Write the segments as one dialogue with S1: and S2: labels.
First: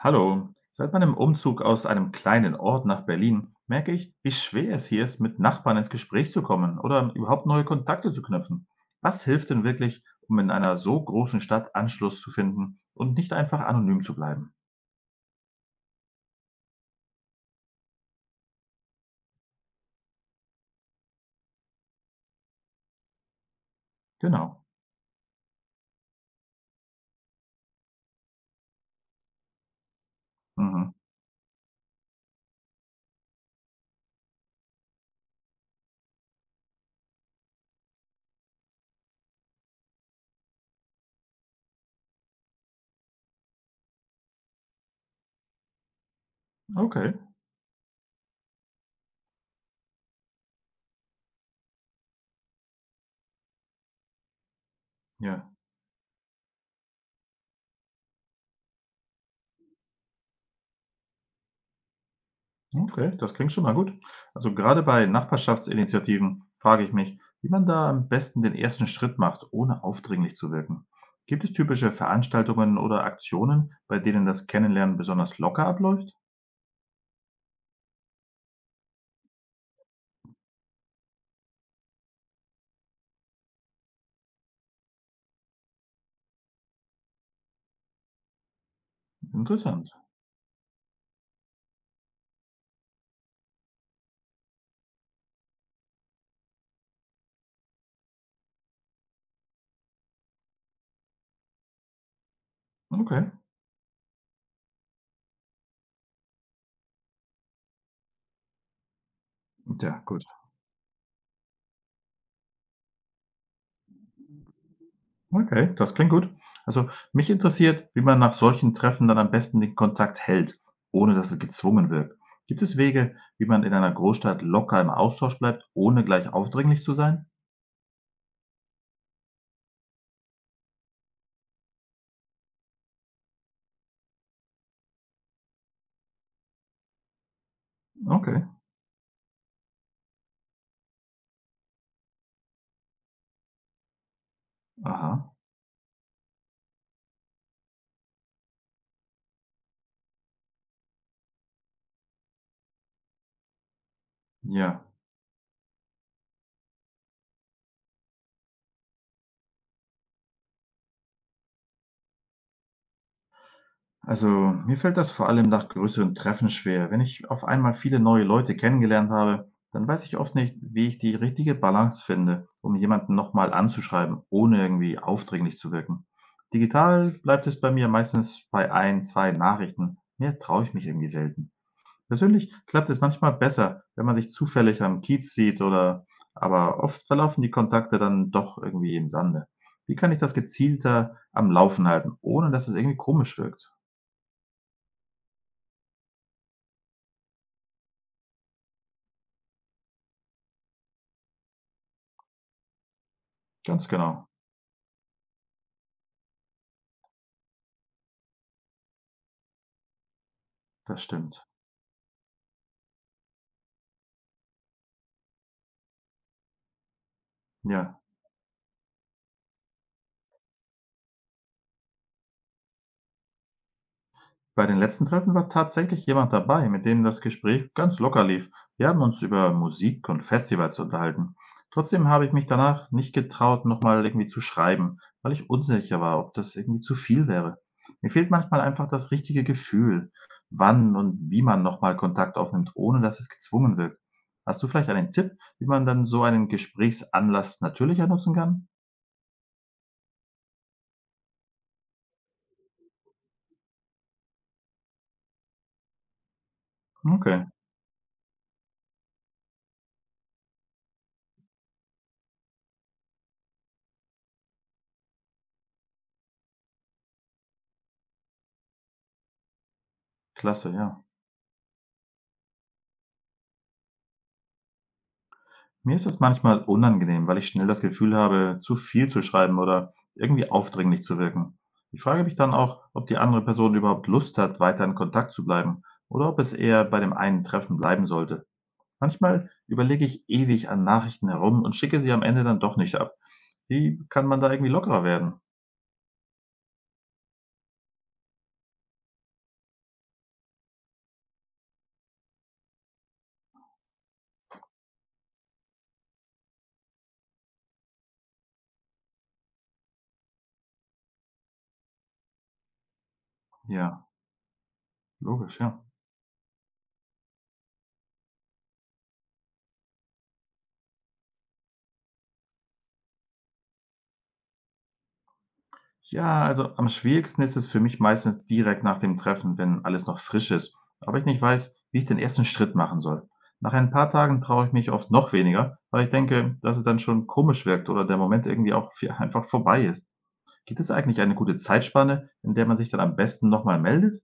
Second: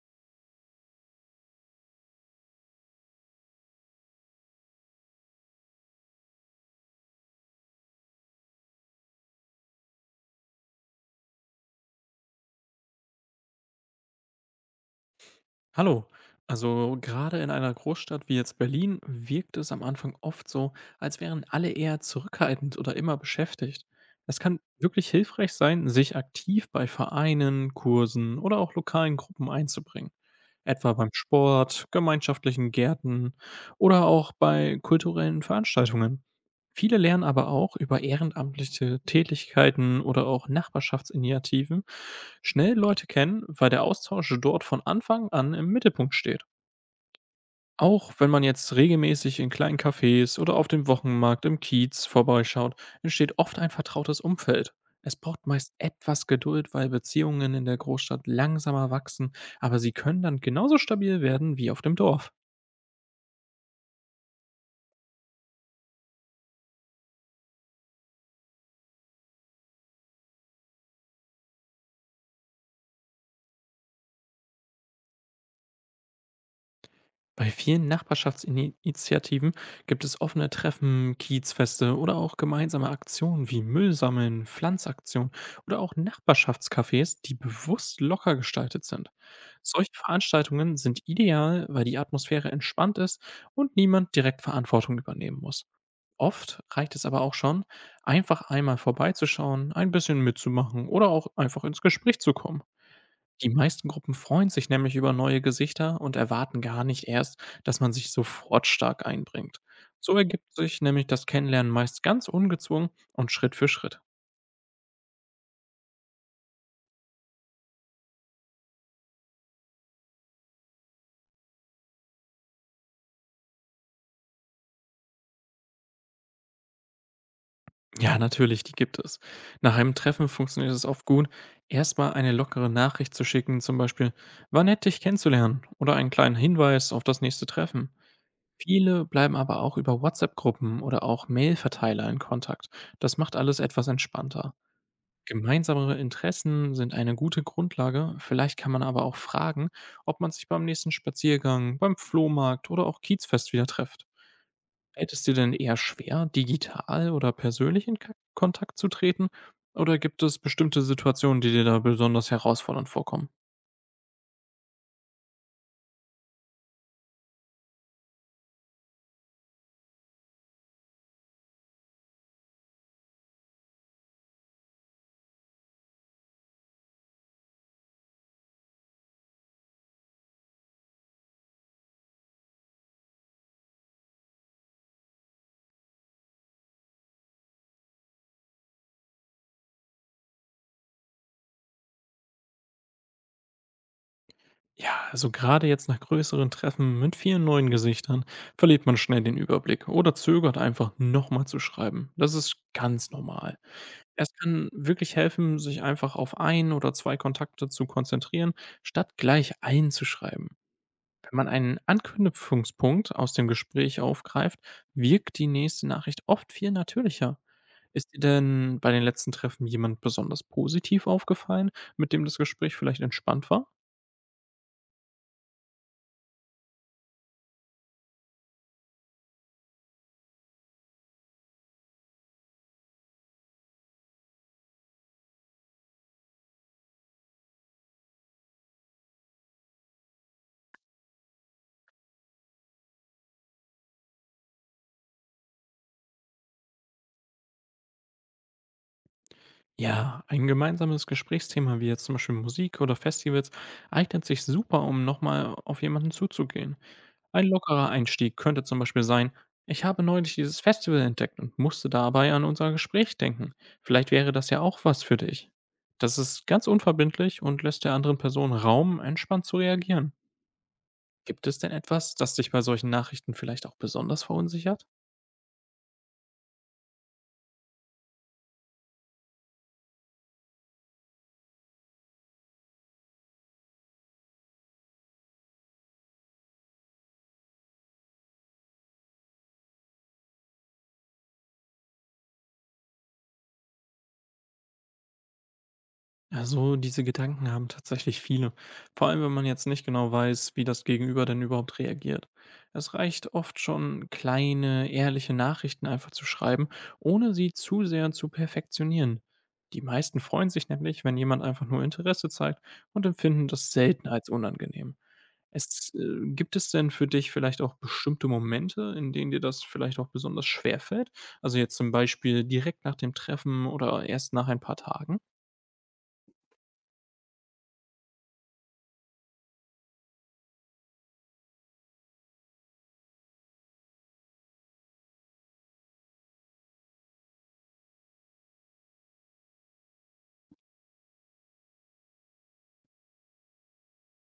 S1: Hallo, seit meinem Umzug aus einem kleinen Ort nach Berlin merke ich, wie schwer es hier ist, mit Nachbarn ins Gespräch zu kommen oder überhaupt neue Kontakte zu knüpfen. Was hilft denn wirklich, um in einer so großen Stadt Anschluss zu finden und nicht einfach anonym zu bleiben?
S2: Hallo. Also gerade in einer Großstadt wie jetzt Berlin wirkt es am Anfang oft so, als wären alle eher zurückhaltend oder immer beschäftigt. Es kann
S1: Genau.
S2: wirklich hilfreich sein, sich aktiv bei Vereinen, Kursen oder auch lokalen Gruppen einzubringen.
S1: Mhm.
S2: Etwa beim Sport, gemeinschaftlichen Gärten oder auch bei kulturellen Veranstaltungen. Viele lernen aber auch über ehrenamtliche Tätigkeiten oder auch Nachbarschaftsinitiativen schnell Leute kennen, weil der Austausch dort von Anfang an im Mittelpunkt steht.
S1: Okay.
S2: Auch wenn man jetzt regelmäßig in kleinen Cafés oder auf dem Wochenmarkt im Kiez vorbeischaut, entsteht oft ein vertrautes Umfeld. Es braucht
S1: Ja.
S2: meist etwas Geduld, weil Beziehungen in der Großstadt langsamer wachsen, aber sie können dann genauso stabil werden wie auf dem Dorf.
S1: Okay, das klingt schon mal gut. Also gerade bei Nachbarschaftsinitiativen frage ich mich, wie man da am besten den ersten Schritt macht, ohne aufdringlich zu wirken. Gibt es typische Veranstaltungen oder Aktionen, bei denen das Kennenlernen besonders locker abläuft?
S2: Bei vielen Nachbarschaftsinitiativen gibt es offene Treffen, Kiezfeste oder auch gemeinsame Aktionen wie Müllsammeln, Pflanzaktionen oder auch Nachbarschaftscafés, die bewusst locker gestaltet sind.
S1: Interessant.
S2: Solche Veranstaltungen sind ideal, weil die Atmosphäre entspannt ist und niemand direkt Verantwortung übernehmen muss. Oft reicht es aber auch schon, einfach einmal vorbeizuschauen, ein bisschen mitzumachen oder auch einfach ins Gespräch zu kommen.
S1: Okay.
S2: Die meisten Gruppen freuen sich nämlich über neue Gesichter und erwarten gar nicht erst, dass man sich sofort stark einbringt.
S1: Ja,
S2: So
S1: gut.
S2: ergibt sich nämlich das Kennenlernen meist ganz ungezwungen und Schritt für Schritt.
S1: Okay, das klingt gut. Also mich interessiert, wie man nach solchen Treffen dann am besten den Kontakt hält, ohne dass es gezwungen wirkt. Gibt es Wege, wie man in einer Großstadt locker im Austausch bleibt, ohne gleich aufdringlich zu sein?
S2: Ja, natürlich, die gibt es. Nach einem Treffen funktioniert es oft gut, erstmal eine lockere Nachricht zu schicken, zum Beispiel, war nett, dich kennenzulernen, oder einen kleinen Hinweis auf das nächste Treffen.
S1: Okay.
S2: Viele bleiben aber auch über WhatsApp-Gruppen oder auch Mail-Verteiler in Kontakt. Das macht alles etwas entspannter.
S1: Aha.
S2: Gemeinsame Interessen sind eine gute Grundlage. Vielleicht kann man aber auch fragen, ob man sich beim nächsten Spaziergang, beim Flohmarkt oder auch Kiezfest wieder trifft.
S1: Ja.
S2: Fällt es dir denn eher schwer, digital oder persönlich in Kontakt zu treten? Oder gibt es bestimmte Situationen, die dir da besonders herausfordernd vorkommen?
S1: Also, mir fällt das vor allem nach größeren Treffen schwer. Wenn ich auf einmal viele neue Leute kennengelernt habe, dann weiß ich oft nicht, wie ich die richtige Balance finde, um jemanden nochmal anzuschreiben, ohne irgendwie aufdringlich zu wirken. Digital bleibt es bei mir meistens bei ein, zwei Nachrichten. Mehr traue ich mich irgendwie selten. Persönlich klappt es manchmal besser, wenn man sich zufällig am Kiez sieht oder, aber oft verlaufen die Kontakte dann doch irgendwie im Sande. Wie kann ich das gezielter am Laufen halten, ohne dass es irgendwie komisch wirkt?
S2: Ja, also gerade jetzt nach größeren Treffen mit vielen neuen Gesichtern verliert man schnell den Überblick oder zögert einfach nochmal zu schreiben. Das ist ganz normal.
S1: Ganz genau,
S2: Es kann wirklich helfen, sich einfach auf ein oder 2 Kontakte zu konzentrieren, statt gleich einzuschreiben.
S1: das
S2: Wenn
S1: stimmt.
S2: man einen Anknüpfungspunkt aus dem Gespräch aufgreift, wirkt die nächste Nachricht oft viel natürlicher.
S1: Ja.
S2: Ist dir denn bei den letzten Treffen jemand besonders positiv aufgefallen, mit dem das Gespräch vielleicht entspannt war?
S1: Bei den letzten Treffen war tatsächlich jemand dabei, mit dem das Gespräch ganz locker lief. Wir haben uns über Musik und Festivals unterhalten. Trotzdem habe ich mich danach nicht getraut, nochmal irgendwie zu schreiben, weil ich unsicher war, ob das irgendwie zu viel wäre. Mir fehlt manchmal einfach das richtige Gefühl, wann und wie man nochmal Kontakt aufnimmt, ohne dass es gezwungen wirkt. Hast du vielleicht einen Tipp, wie man dann so einen Gesprächsanlass natürlicher nutzen kann?
S2: Ja, ein gemeinsames Gesprächsthema wie jetzt zum Beispiel Musik oder Festivals eignet sich super, um nochmal auf jemanden zuzugehen.
S1: Okay,
S2: Ein lockerer Einstieg könnte zum Beispiel sein, ich habe neulich dieses Festival entdeckt und musste dabei an unser Gespräch denken. Vielleicht wäre das ja auch was für dich. Das ist ganz unverbindlich und lässt der anderen Person Raum, entspannt zu reagieren.
S1: klasse, ja.
S2: Gibt es denn etwas, das dich bei solchen Nachrichten vielleicht auch besonders verunsichert?
S1: Mir ist es manchmal unangenehm, weil ich schnell das Gefühl habe, zu viel zu schreiben oder irgendwie aufdringlich zu wirken. Ich frage mich dann auch, ob die andere Person überhaupt Lust hat, weiter in Kontakt zu bleiben oder ob es eher bei dem einen Treffen bleiben sollte. Manchmal überlege ich ewig an Nachrichten herum und schicke sie am Ende dann doch nicht ab. Wie kann man da irgendwie lockerer werden?
S2: Also diese Gedanken haben tatsächlich viele, vor allem wenn man jetzt nicht genau weiß, wie das Gegenüber denn überhaupt reagiert. Es reicht oft schon, kleine, ehrliche Nachrichten einfach zu schreiben, ohne sie zu sehr zu perfektionieren. Die meisten freuen sich nämlich, wenn jemand einfach nur Interesse zeigt und empfinden das selten
S1: Ja,
S2: als unangenehm.
S1: logisch, ja.
S2: Gibt es denn für dich vielleicht auch bestimmte Momente, in denen dir das vielleicht auch besonders schwer fällt? Also jetzt zum Beispiel direkt nach dem Treffen oder erst nach ein paar Tagen?
S1: Ja, also am schwierigsten ist es für mich meistens direkt nach dem Treffen, wenn alles noch frisch ist, aber ich nicht weiß, wie ich den ersten Schritt machen soll. Nach ein paar Tagen traue ich mich oft noch weniger, weil ich denke, dass es dann schon komisch wirkt oder der Moment irgendwie auch viel- einfach vorbei ist. Gibt es eigentlich eine gute Zeitspanne, in der man sich dann am besten nochmal meldet?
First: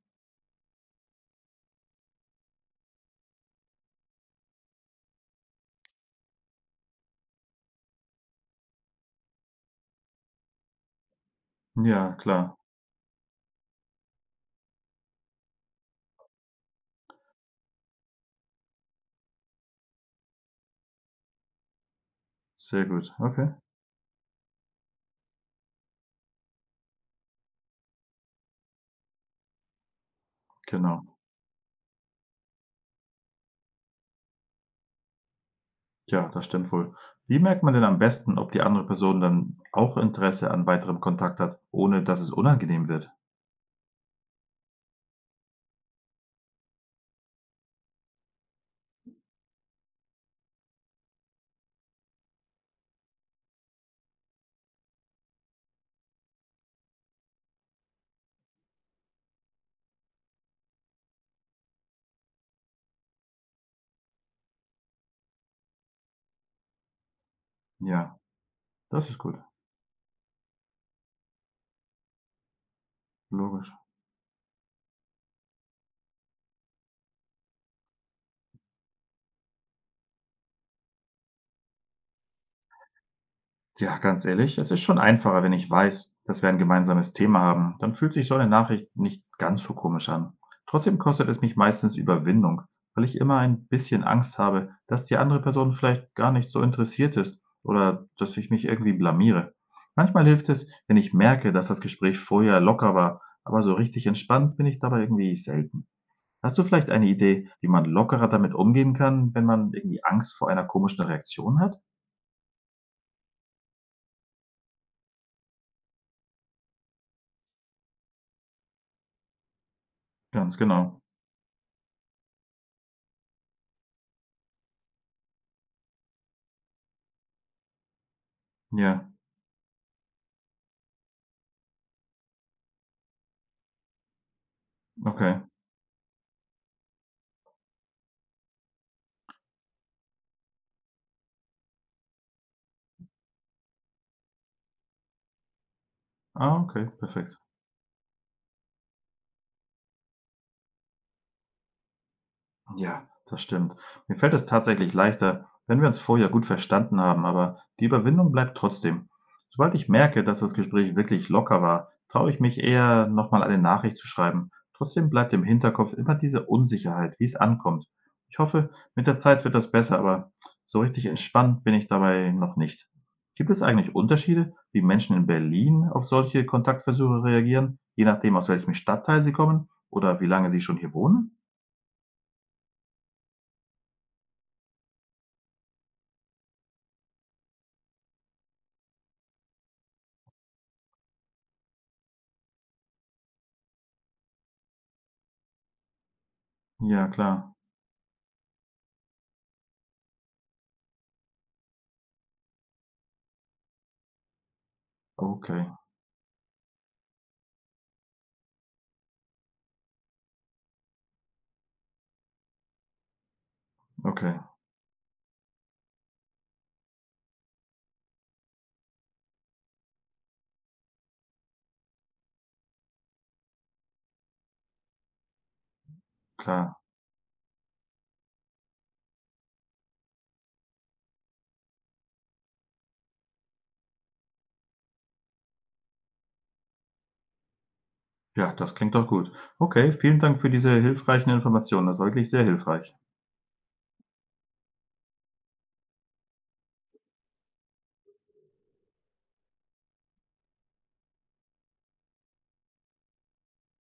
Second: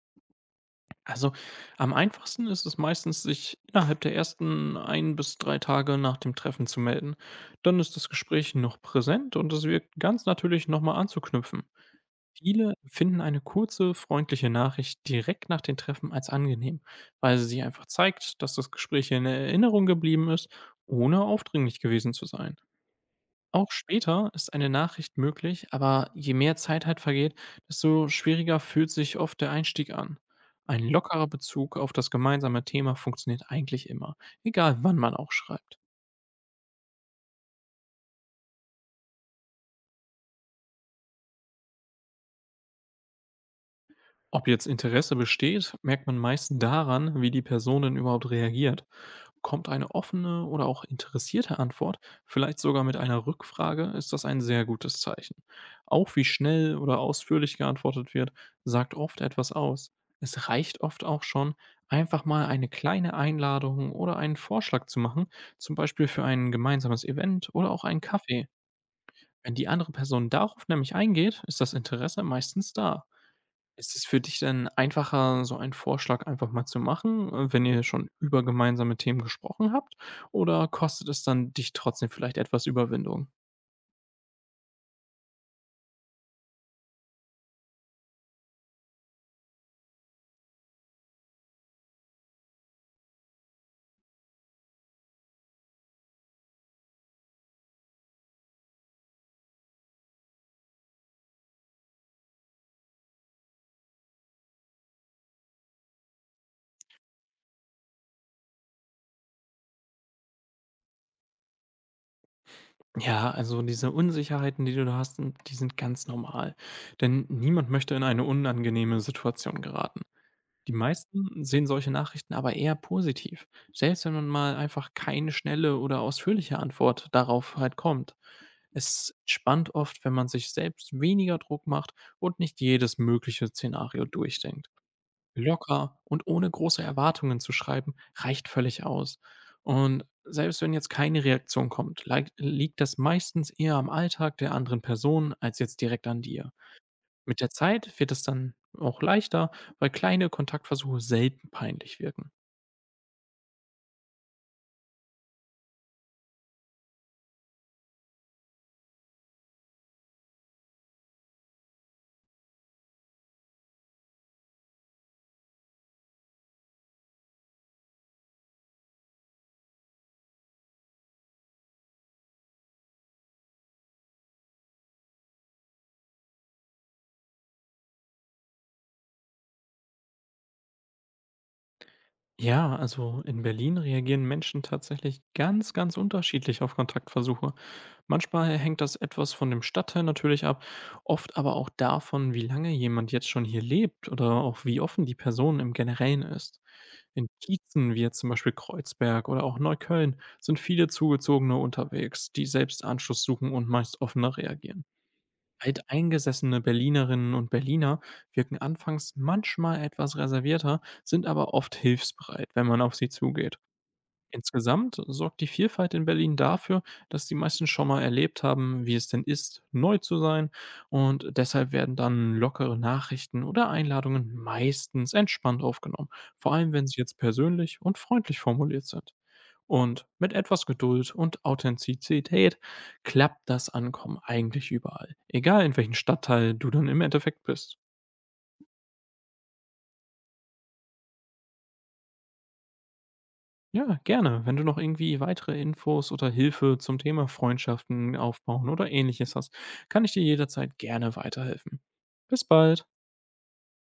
S2: Also, am einfachsten ist es meistens, sich innerhalb der ersten ein bis 3 Tage nach dem Treffen zu melden. Dann ist das Gespräch noch präsent und es wirkt ganz natürlich, nochmal anzuknüpfen.
S1: Ja, klar.
S2: Viele empfinden eine kurze, freundliche Nachricht direkt nach den Treffen als angenehm, weil sie einfach zeigt, dass das Gespräch in Erinnerung geblieben ist, ohne aufdringlich gewesen zu sein.
S1: Sehr gut. Okay,
S2: Auch später ist eine Nachricht möglich, aber je mehr Zeit halt vergeht, desto schwieriger fühlt sich oft der Einstieg an. Ein
S1: genau.
S2: lockerer Bezug auf das gemeinsame Thema funktioniert eigentlich immer, egal wann man auch schreibt.
S1: Ja, das stimmt wohl. Wie merkt man denn am besten, ob die andere Person dann auch Interesse an weiterem Kontakt hat, ohne dass es unangenehm wird?
S2: Ob jetzt Interesse besteht, merkt man meist daran, wie die Person denn überhaupt reagiert. Kommt eine offene oder auch interessierte Antwort, vielleicht sogar mit einer Rückfrage, ist das ein sehr gutes Zeichen. Auch wie schnell oder ausführlich geantwortet wird, sagt oft etwas aus. Es reicht oft auch schon, einfach mal eine kleine Einladung oder einen Vorschlag zu machen, zum Beispiel für ein gemeinsames Event oder auch einen
S1: Ja,
S2: Kaffee.
S1: das ist gut.
S2: Wenn die andere Person darauf nämlich eingeht, ist das Interesse meistens da.
S1: Logisch.
S2: Ist es für dich denn einfacher, so einen Vorschlag einfach mal zu machen, wenn ihr schon über gemeinsame Themen gesprochen habt? Oder kostet es dann dich trotzdem vielleicht etwas Überwindung?
S1: Ja, ganz ehrlich, es ist schon einfacher, wenn ich weiß, dass wir ein gemeinsames Thema haben. Dann fühlt sich so eine Nachricht nicht ganz so komisch an. Trotzdem kostet es mich meistens Überwindung, weil ich immer ein bisschen Angst habe, dass die andere Person vielleicht gar nicht so interessiert ist oder dass ich mich irgendwie blamiere. Manchmal hilft es, wenn ich merke, dass das Gespräch vorher locker war, aber so richtig entspannt bin ich dabei irgendwie selten. Hast du vielleicht eine Idee, wie man lockerer damit umgehen kann, wenn man irgendwie Angst vor einer komischen Reaktion hat?
S2: Ja, also diese Unsicherheiten, die du da hast, die sind ganz normal. Denn niemand möchte in eine unangenehme Situation geraten.
S1: Ganz
S2: Die
S1: genau.
S2: meisten sehen solche Nachrichten aber eher positiv, selbst wenn man mal einfach keine schnelle oder ausführliche Antwort darauf halt kommt.
S1: Ja.
S2: Es entspannt oft, wenn man sich selbst weniger Druck macht und nicht jedes mögliche Szenario durchdenkt.
S1: Okay.
S2: Locker und ohne große Erwartungen zu schreiben, reicht völlig aus. Und selbst wenn jetzt keine Reaktion kommt, liegt das meistens eher am Alltag der anderen Person als jetzt direkt an dir.
S1: Ah, okay, perfekt.
S2: Mit der Zeit wird es dann auch leichter, weil kleine Kontaktversuche selten peinlich wirken.
S1: Ja, das stimmt. Mir fällt es tatsächlich leichter, wenn wir uns vorher gut verstanden haben, aber die Überwindung bleibt trotzdem. Sobald ich merke, dass das Gespräch wirklich locker war, traue ich mich eher, nochmal eine Nachricht zu schreiben. Trotzdem bleibt im Hinterkopf immer diese Unsicherheit, wie es ankommt. Ich hoffe, mit der Zeit wird das besser, aber so richtig entspannt bin ich dabei noch nicht. Gibt es eigentlich Unterschiede, wie Menschen in Berlin auf solche Kontaktversuche reagieren, je nachdem, aus welchem Stadtteil sie kommen oder wie lange sie schon hier wohnen?
S2: Ja, also in Berlin reagieren Menschen tatsächlich ganz, ganz unterschiedlich auf Kontaktversuche. Manchmal hängt das etwas von dem Stadtteil natürlich ab, oft aber auch davon, wie lange jemand jetzt schon hier lebt oder auch wie offen die Person im Generellen ist.
S1: Ja,
S2: In
S1: klar.
S2: Kiezen wie jetzt zum Beispiel Kreuzberg oder auch Neukölln sind viele Zugezogene unterwegs, die selbst Anschluss suchen und meist offener reagieren.
S1: Okay,
S2: Alteingesessene Berlinerinnen und Berliner wirken anfangs manchmal etwas reservierter, sind aber oft hilfsbereit, wenn man auf sie zugeht.
S1: okay,
S2: Insgesamt sorgt die Vielfalt in Berlin dafür, dass die meisten schon mal erlebt haben, wie es denn ist, neu zu sein. Und deshalb werden dann lockere Nachrichten oder Einladungen meistens entspannt aufgenommen. Vor allem,
S1: klar.
S2: wenn sie jetzt persönlich und freundlich formuliert sind. Und mit etwas Geduld und Authentizität klappt das Ankommen eigentlich überall. Egal in welchem Stadtteil du dann im Endeffekt bist.
S1: Ja, das klingt doch gut. Okay, vielen Dank für diese hilfreichen Informationen. Das war wirklich sehr hilfreich.
S2: Ja, gerne. Wenn du noch irgendwie weitere Infos oder Hilfe zum Thema Freundschaften aufbauen oder ähnliches hast, kann ich dir jederzeit gerne weiterhelfen. Bis bald.